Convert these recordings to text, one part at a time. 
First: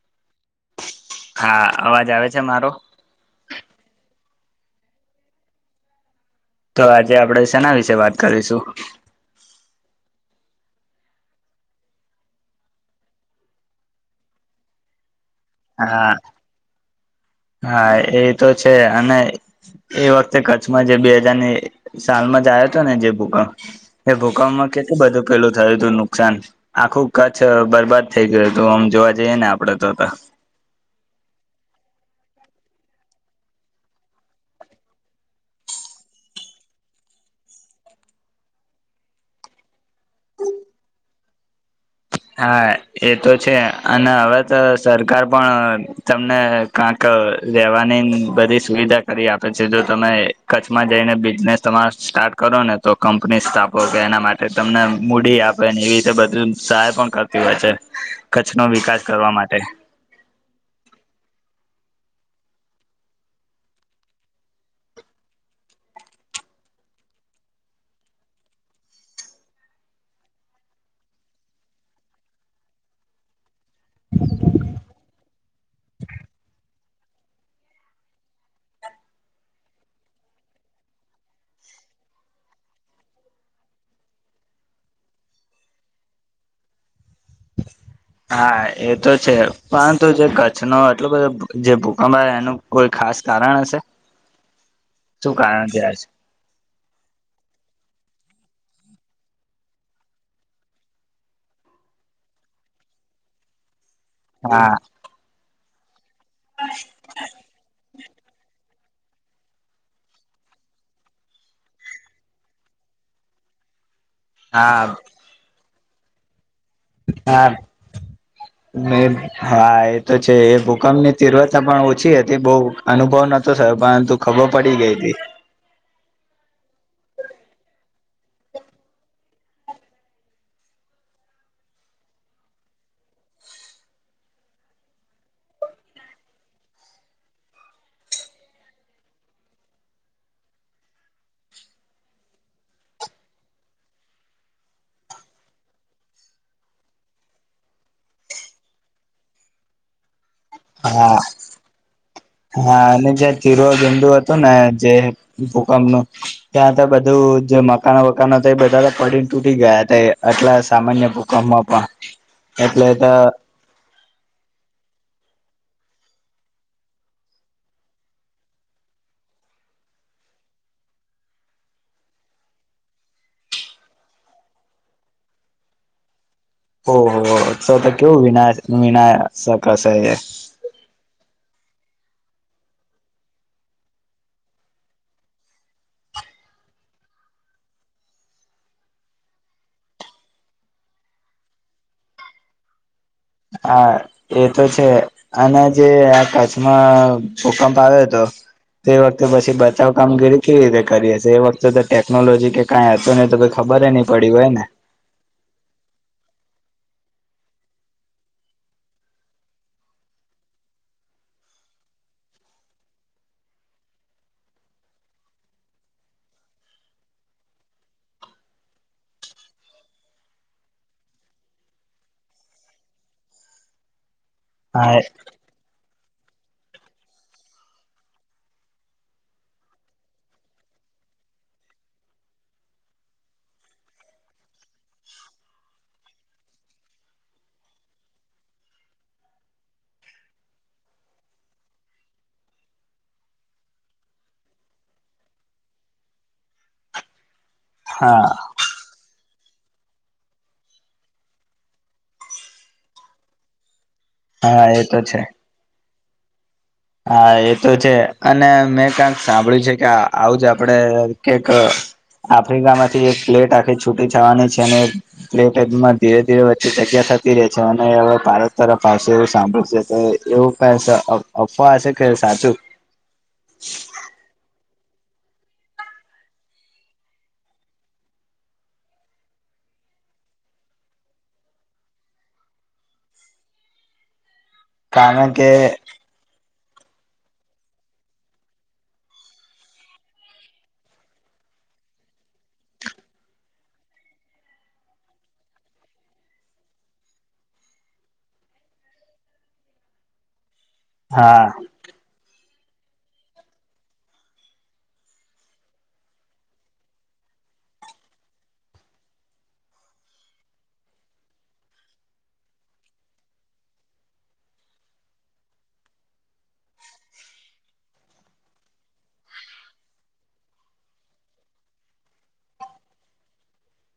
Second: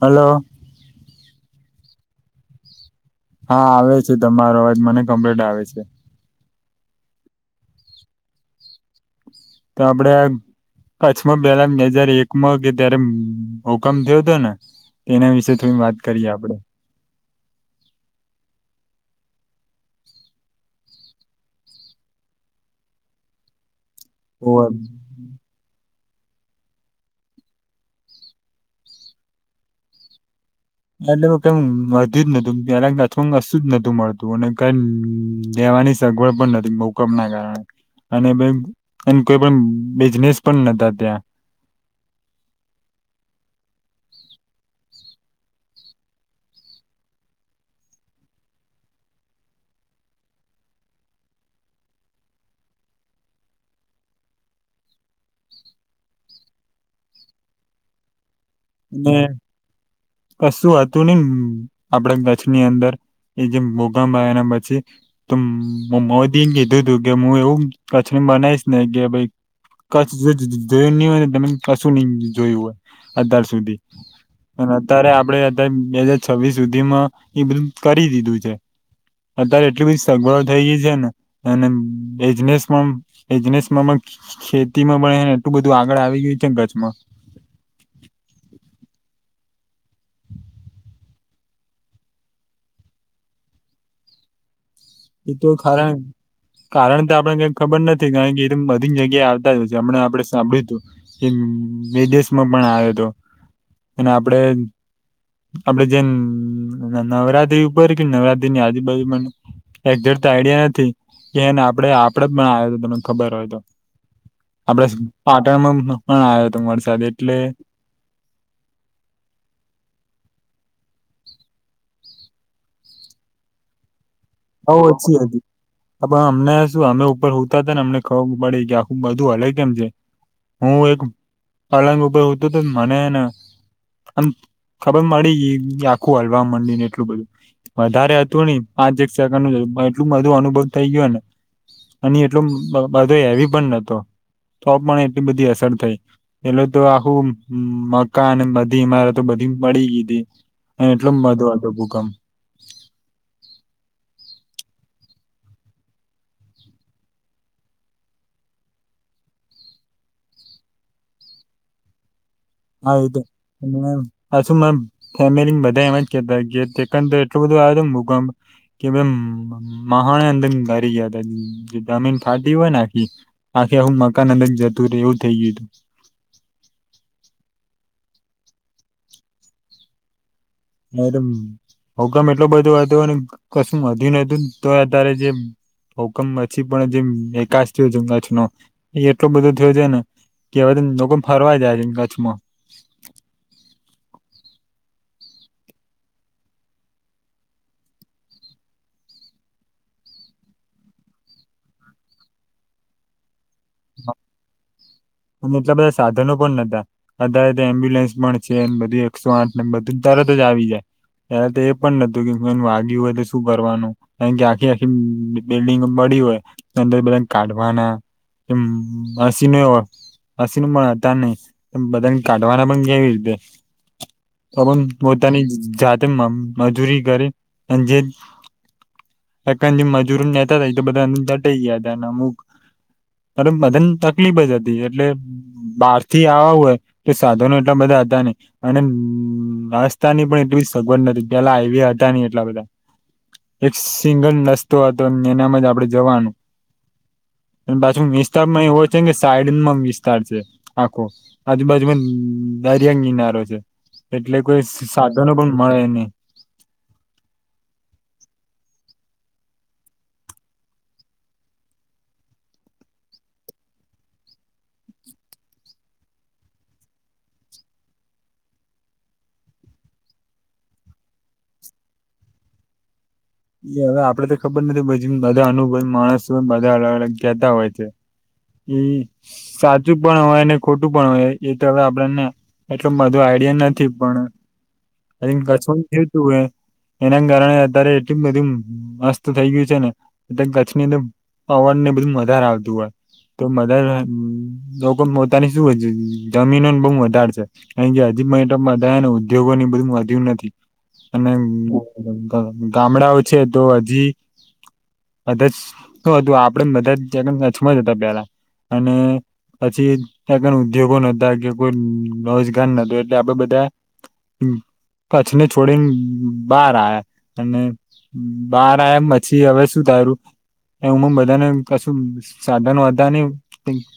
Hello હા અવાજ આવે છે મારો હા આવે છે તમારો અવાજ મને કમ્પ્લેટ આવે છે તો આજે આપડે સેના વિશે વાત કરીશું તો આપડે કચ્છમાં પહેલા બે હાજર એકમાં કે ત્યારે ભુકમ થયો હતો ને તેના વિશે થોડી વાત હા કરીએ આપડે હા એ તો છે અને એ વખતે કચ્છમાં જે બે હાજારની એ સાલમાં જ આવ્યો હતો ને જે ભુકપ એ ભૂકંપ માં કેટલ બધું પેલું થયું હતું ન નુકસાન આખું કચ્છ બરબાદ થઈ ગયું હતું આમ જોવા જઈએ ને આપડે તો એટલે કમ વધ જ નું એ અથવાશતું જ નતું મળતું અને કઈ વાની સગવડ પણ નથી મોકંપના કારણે અને એ કોઈ પણ બિઝનેસ પણ નતા ત્યાં હા એ તો છે અને હવે તો સરકાર પણ તમને કક રેવાની બધી સુવિધા કરી આપે છે જો તમે કચ્છમાં જઈને બિઝનેસ તમારા સ્ટાર્ટ કરો ને તો કંપની સ્થાપો કે એના માટે તમને મૂડી આપે ને એવી રીતે બધું સાહેબ પણ કરતી હોય છે કરવા માટે કશું હતું ને આપડા કચ્છની અંદર એ જેમ ભૂકંપ આયા પછી તો મોદીને કીધું તું કે હું એવું કચ્છ બનાઈશ ને કે ભાઈ કચ્છ જોયું નહી હોય તમે કશું નહી જોયું હોય અત્યાર સુધી અને અત્યારે આપડે અત્યારે બે હાજર છવ્વીસ સુધી માં એ બધું કરી દીધું છે અત્યારે એટલી બધી સગવડ થઈ ગઈ છે ને અને એજનેસમાં એજનેસ ખેતીમાં પણને એટલું બધું આગળ આવી ગયું છે ને કચ્છ મા હા એ તો છે પરંતુ જે કચ્છ ણો એટલો બધો જે ભૂકંપ એનું કોઈ ખાસ કારણ હશે એ શું તો છે કારણ કારણ તો આપણે ક ખબર નથી કારણ કે બધી જગ્યાએ આવતા જય છે હમં આપડે સાંભળ્યું હતું કે વિદેશ માં પણ આવ્યો હતો અને આપડે હા આપડે જે નવરાત્રી ઉપર કે નવરાત્રી ની આજુબાજુ ને એક્ઝે તો આઈડિયા નથી કે એને આપડ આપડ પણ આવ તો તને ખબર હોય તો હા આપડે પાટણમાં પણ આવ હા હા એ તો છે એ ભૂ કમ ની તીવ્રતા પણ ઓછી હતી બહ અનુભવ નતો થયો પરંતુ ખબર બઉ પડી ગઈ ઓછી હતી પણ અમને શું અમે ઉપર હુતા હતા ને અમને ખબર પડે કે આખું બધું હલે કેમ છે હું એક પલંગ ઉપર હતું તો મનેને અમ ખબર મળડી આખું હલવા માંડી ને એટલું બધું વધારે હતું નહી પાંચ એક સેકન્ડ ન એટલું બધું અનુભવ થઈ ગયોને અને એટલો બધો હેવી પણ નતો તો પણ એટલી બધી અસર થઈ પેલું તો આખું મકાન બધી ઈમાર તો બધી મળી ગીતી હા હા અને જ્યાં તીર ગંદુ ને જે ભૂકંપનું ત્યાં તો બધું જે મકાનો વકાનો બધા પડી તૂટી ગયા હતા આટલા સામાન્ય ભૂકંપમાં પણ એટલે તો આ તો સુંમ ફેમલી બધા એમ જ કેતા તો એટલું બધું આવ ભૂગંમ કે મહાણ અંદર ભરી ગયા હતા જમીન ફાટી હોય ને આખી આખી હું મકાનંદન જતું રે એવું થઇ ગયું હતું ઓહ તો તો કેવું વિના વિના શકશે એ મઅરે ભૂકંપ એટલું બધું હતું અને કશું વધુ નતું તો અત્યારે જે ભૂકંપ પછી પણ જેમ વિકાસ થયો છે કચછનો એટલો બધો થયો છે ને કેવા લોકો ફરવાઈ જાય છે ને કચ્છમાં હા એ તો છે અને જે કચ્છમાં ભૂકંપ આવ્યો હતો તે વખતે પછી બચાવ કામગીરી કેવી રીતે કરીએ હીએ એ વખતે તો ટેકનોલોજી કે કઈ હતું નહી તો ખબર નહી પડી હોય ને અને એટલા બધા સાધનો પણ અતારે એમ્બ્યુલન્સ પણ છે બધું એકસો આઠ બધું તરત જ આવી જાય એ તો એ પણ નતું કે એ વાગ્યું હોય તો શું કરવાનું કાર કે આખી આખી બિલ્ડીંગ બ હોય અંદર બધા કાઢવાના કે મશીનો હોય મશીન પણ હતા નહી બધાને કાઢવાના પણ કેવી રીતે હા પોતાની જાતે મજૂરી કરે અને જે એ જે મજૂરો નહતા હતાાય તો બધા દટ ગયા હતાના અમુક અ બધાને તકલીફ જ હતી એટલે બહાર થી આવા હોય તો સાધનો એટલા બધા હતા ને અને નાસ્તા ની પણ એટલી સગવડ નથી પેલા હાઈવે હતા ન‌ઇ એટલા બધા એક સિંગલ રસ્તો હતો અને એનામાં જ આપણે જવાનું બાછુ હા વિસ્તારમાં એ હો છે કે સાઈડમાં વિસ્તાર છે આખો આજુબાજુમાં દરિયા કિનારો છે એટલે કોઈ હા એ તો છે સાધનો પણ મળે નહી હા એ તો છે અને મેં કંક સાંભળ્યું છે કે આવુંજ આપડે કેક આફ્રિકામાંથી એક પ્લેટ આખી છૂટી થવાની છે અને પ્લેટ માં ધીરે ધીરે વચ્ચે જગ્યા થતી રહે છે અને હવે ભારત તરફ આવશે એવું સાંભળશે તો એવું કાયક અફવા છે કે સાચું એ હવે આપડે તો ખબર નથી પી બધા અનુભ માણસ બધા અલગ અલગ કહેતા હોય છે એ સાચું પણ હોય ને ખોટું પણ હોય એ તો હવે આપડેને એટલે માધું આઈડિયા નથી પણ કારણ કે આ થયું તું [inaudible] એના કારણે અત્યારે એટલું બધું મસ્ત થઈ ગયું છે ને એ કચ્છની અંદર પવન ને બધું વધારે આવતું હોય તો મધર લોકો પોતાની શું જમીનોને બહુ વધારે છે ક ગજ ા ને ઉદ્યોગોની બધું વધ્યું નથી અને હા ગામડાઓ છે તો હજી બધા જ શ હતું આપડે બધા જન્મ કચ્છ માં જ હતા પેલા અને પછી ત્યાં ક ઉદ્યોગો નોતા કે કોઈ રોજગાર નોતુ એટલે આપણે બધાંયે કચ્છને છોડીને બાર આયા અને બાર આયા એમ પછી હવે શું તારું એમાં બધાને કશું સાધનો હતા નેઈ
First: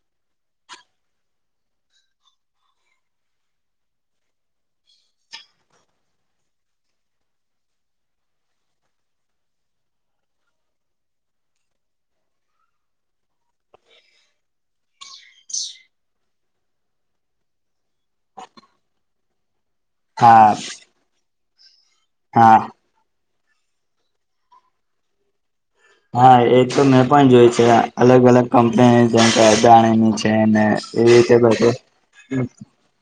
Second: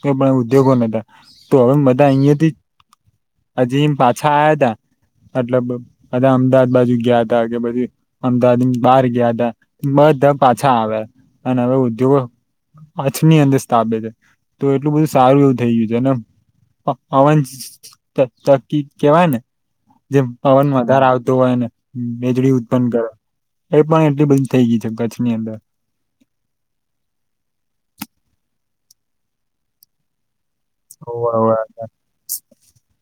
પણ ઉદ્યોગો નોતા તો હવે બધાય અહિયાયા થી હજી પાછા આયા તા મતલબ બાઘા અમદાવાદ બાજુ ગયા હતાા કે પછી અમદાવાદ બહાર ગયા તા બધા પાછા આવ્યા હ ન ઉઘોગ કછની અંદર સ્થાપે છે તો એટલું બધું સારું એવું થઈ ગયું છે નેમ અવન ત તકી કેવાય ને જેમ હા પવન વધારે આવતો હોય ને મેજડી હા ઉત્પન્ન કરયો એ પણ એટલી બધી થઇ ગ‌ઇ છે કચ્છની અંદર હા એ તો મેં પણ જોય છે અલગ અલગ કંપની જેમ કે અદાણીની નેને એવી હોવે રીતે હોવે બધ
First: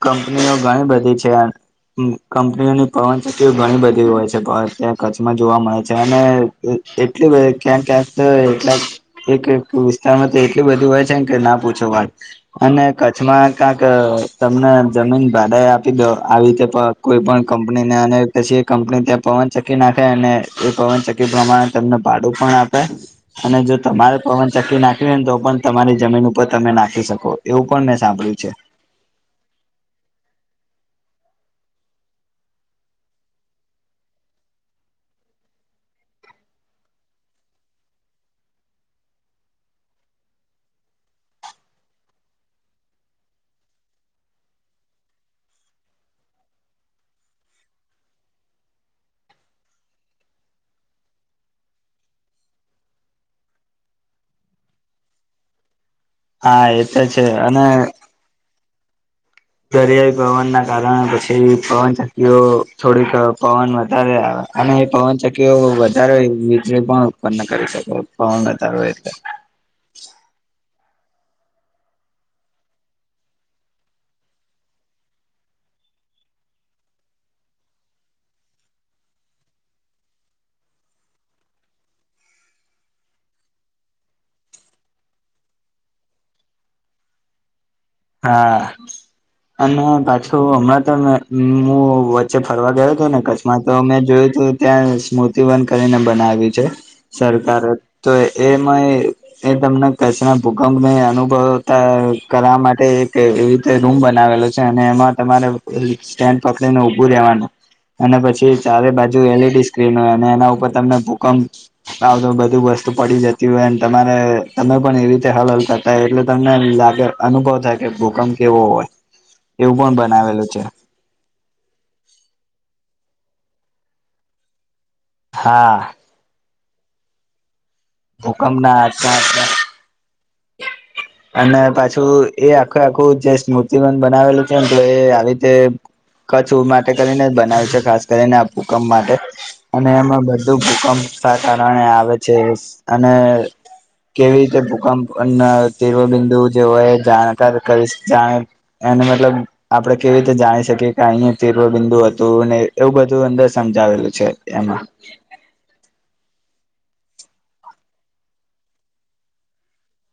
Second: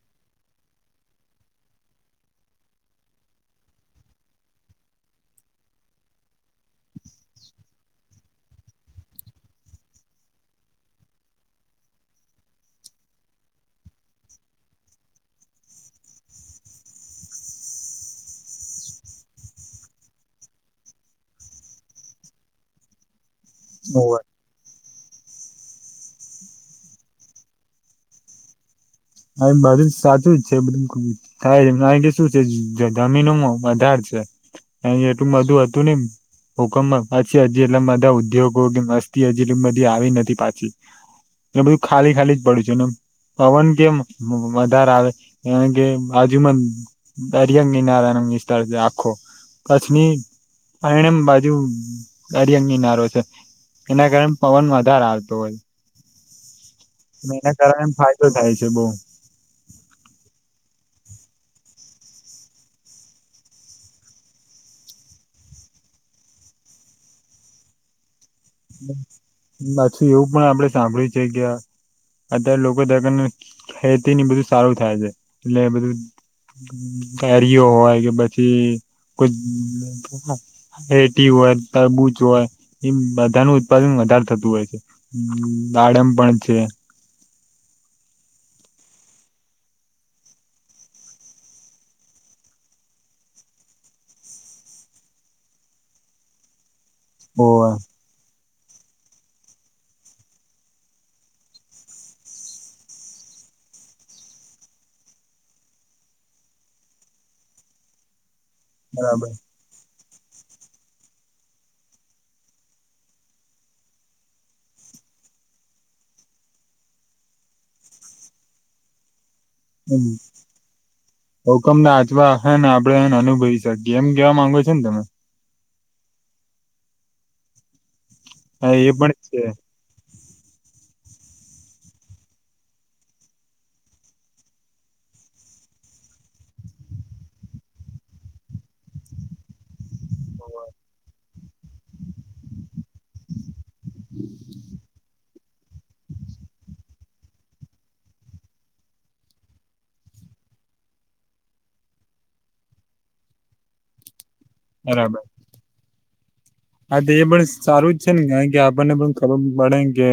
કંપનીઓ ઘણી બધી છે કંપનીઓની પવનચક્તિઓ ઘણી બધી હોય છે ત્યાં કચ્છમાં જોવા મળે છે અને એટલું ક્યાંક ક્યાંક તો એટલા એક એક વિસ્તારમાં તો એટલી બધી હોય છેને કે ના પૂછો વાળ અને કચ્છમાં ક્યાંક તમને જમીન ભાડા એ આપી દો આવી રીતે કોઈ પણ કંપનીને અને પછી કંપની પવન ચકી નાખે અને એ પવનચક્કી પ્રમાણે તમને આપે અને જો તમારે હોવે. પવન ચક્કી નાખ તો પણ તમારી જમીન ઉપર તમે નાખી શકો એવું પણ મેં સાંભળ્યું છે બધું સાચું જ છે બધું થાય છે કે શું છે જમીનોમાં વધાર છે અ એટું બધું હતું ને હુકમમાં પછી હજી એટલા બધા ઉદ્યોગો કે વસ્તી હજી એટલી બધી આવી નથી પાછી એટલે બધું ખાલી ખાલી જ પડ્યું છે નેમ પવન કેમ વધારે આવે એ કે હજુમાં દરિયા કિનારાય ન વિસ્તાર છે આખો કચ્છની પરણમ બાજુ દરિયાં‌ કિનારો છે. એના કારણે પવન વધારે આવતો હોય હા એ તો છે મહેનત અને કરવા એમ ફાયદો થાય છે બઉ દરિયાઈ પવન ના કારણે પછી પવનશક્તિઓ થોડીક પવન વધારે આવે અને એ પવનચકીઓ વધારે વીજળી પણ ઉત્પન્ન કરી શકો પાછી, એવું પણ આપડે સાંભળ્યું છે, ગ્યા અત્યારે લોકો દ ખેતી ની બધું સારું થાય છે એટલે બધું. પરીઓ હોય, કે પછી કોઈ હેટી હોય, તરબૂજ હોય એમ બધ બધાનું ઉત્પાદન વધારે થતું હોય છે, આાડમ પણ છે. હા અને પાછુ હમણા, તો હું વચ્ચે ફરવા ગયો હતો ને કચ્છમા, તો મેં જોયુ ત્યાં સ્મૃતિવન કરીને બનાવી છે, હોવે સરકારે તો એમાં એ, તમને કચ્છના ભૂકંપ અનુભવતા કરવા માટે એક રીતે રૂમ બનાવેલો છે, અને એમાં તમારે સ્ટેન્ડ પકડીને ઉભુ રેવાનુ અને પછી, ચારે બાજુ બરાબર એલઈડી સ્ક્રીન હોય, અને એના ઉપર તમને ભૂકપ આવ તો બધું વસ્તુ પડી જતી, હોય, તમારે તમે પણ એવી રીતે હલ હલ થતા, હો એટલે તમને આગ અનુભવ થાય, કે ભૂકપ કેવો હોય. એવું પણ હમ્મ, બનાવેલું છે ભકમ નાચવા હે આપડેને અનુભાઈ સા કેમ કેવા માંગો છ છેને, તમે હા ભૂકમ હા ના એ પણ છે આ અને પાછુ એ આખું આખું જે સ્મૃતિબન બનાવેલું છે ને, તો એ આવી રીતે કચ્છ, માટે કરીને જ બનાવ છે, ખાસ કરીને આ ભુકંમ માટે અને એમાં બધુ ભૂકપ સા કારણે આવે છે, અને કેવી રીતે ભૂકપ તીવ બિંદુ જે હોય, એ જાણકાર કરી જાણે એને મતલબ આપડણે કેવી રીતે જાણી શકીએ. કે અહી તીરવ બિંદુ હતુ, ને એવું બધું અંદર સમજાવેલું છે. એમા બરાબર હા, તો એ પણ સારું જ છેને, કારણ કે આપણને પણ ખબર પડે કે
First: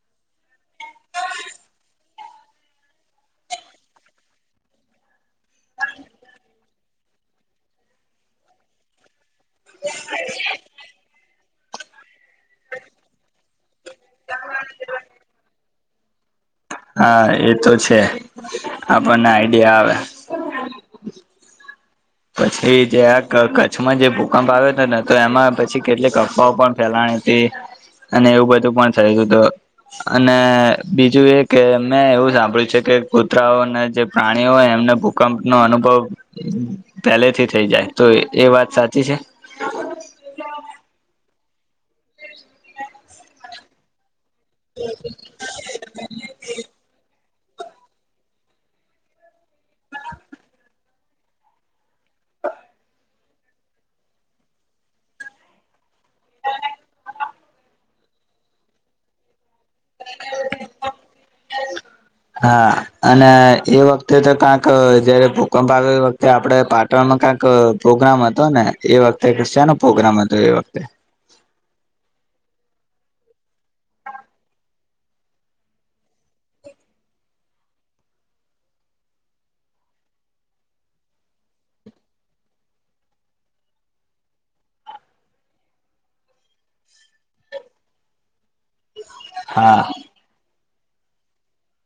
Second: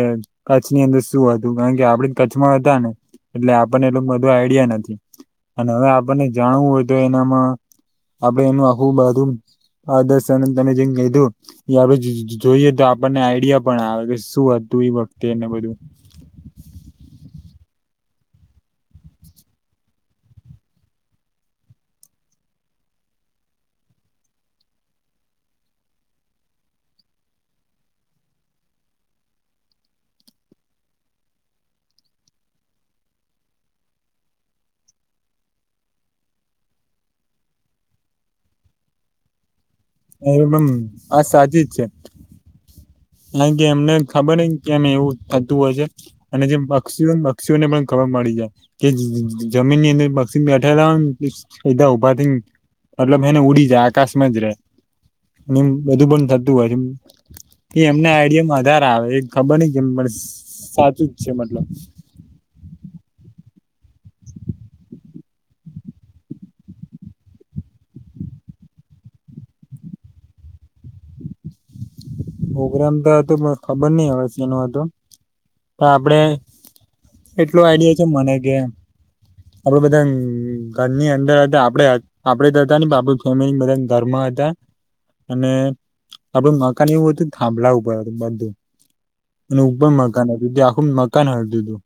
કચ્છની અંદર શું હતુ કારણ કે આપડ કચ્છમાં હતા, ને એટલે આપણને એટલું બધું આઈડિયા નથી. અને હવે, આપણને જાણવું હોય તો એનામાં આપડ એનું આખું બાધુ હ દસન તમે જેમ કીધું એ જો જો જોઈએ, તો આપણને આઈડિયા પણ આવે શું હતુ, વખતિ એને બધું હા, એ તો છે, આપણને આઈડિયા આવે પછી, જે આ કચ્છમાં જે ભૂકંપ આવ્યો હતો ને તો એમાં પછી, કેટલીક અફવાઓ પણ ફેલાણી હ તે અને એવું બધું પણ થયુ હતુ અને બીજું એ કે મેં એવું સાંભળ્યું છે, કે કૂતરાઓ અને જે પ્રાણીઓ એમને ભૂકંપનોો અનુભવ. પેલેથી થઈ, જાય તો એ વાત સાચી છે. એમ આ સાચી જ છે, કાર કે એમને ખબર ન કેમ એવું થતું હોય છે, અને જે પક્ષીઓને પક્ષીઓને પણ ખબર મળડી જાય, કે જમીન ની અંદર પક્ષી બેઠાલાા પથીંગ મતલબ, એને ઉડીજ આકાશ મજ નિમ બધું પણ થતું હોય છે, એ એમના આઈડિયામાં વધધારે આવે ખબર નહ કેમ મને સાચું જ છે, મતલબ હા અને એ વખતે, તો કાંક જયારે ભૂકંપ આવે્યો એ વખતે આપડે પાટણમાં ક્યાંક પ્રોગ્રામ હતો, ને એ વખતે છેનો, પ્રોગ્રામ હતો એ વખતે પ્રગ્રામ, તો હતુ પણ ખબર નહ હવે તેનું હતું તો આપણે એટલું આઈડિયા છે, મને કેમ આપડે બધા ઘરની અંદર હતા, આપડે આપડે હતા ને આપ ફેમિલી બધા ઘરમા અને, આપડે મકાનીવુ થાંભલાર બધું અને હા ઉપર મકાનીધુ, આખુ મકાન હ તીધુ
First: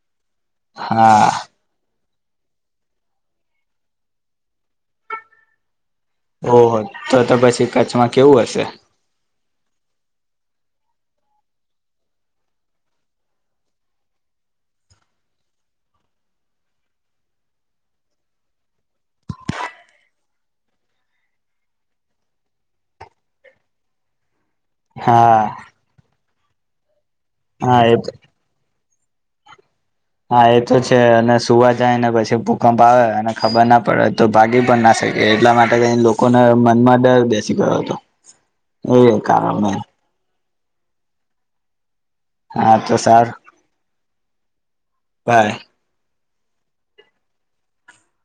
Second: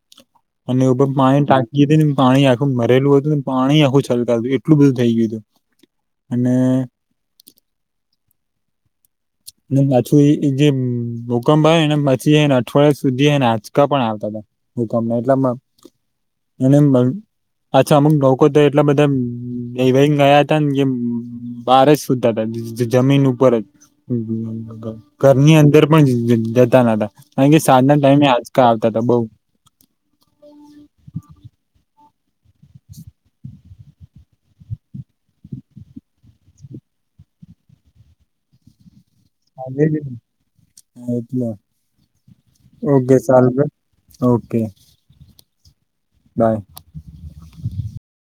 અને એભ, મા હા એને ટાંકી હતી ને પાણી આખું ભરેલું હતું ને પાણી આખું છલકાતું હતું એટલું બધું થઈ ગયું હતું. અને ઓહ તો તો પછી કચ્છમાં કેવું હશે? માછું એ જે ભૂકંપ આવે ને પછી એ અઠવાડિયા સુધી એ આંચકા પણ આવતા હતા. હમ એટલેમાં એને અચ્છા અમુક લોકો તો એટલા બધા હેવાઈને ગયા હતા ને કે બહાર જ સુતા હતા. જમીન ઉપર જ હા ઘરની અંદર પણ જતા નહોતા કારણ કે હા એ સાંજના ટાઈમે આંચકા તો બઉ હા એ તો છે અને સુવા જાય ને પછી જે ભૂકંપ આવે અને ખબર ના પડે તો ભાગી પણ ના શકે એટલા માટે ક લોકોને મનમાં ડર બેસી ગયો હતો એ હા કારણને હા એટલે હા તો ઓકે સારું ચાલ ઓકે બાય બાય.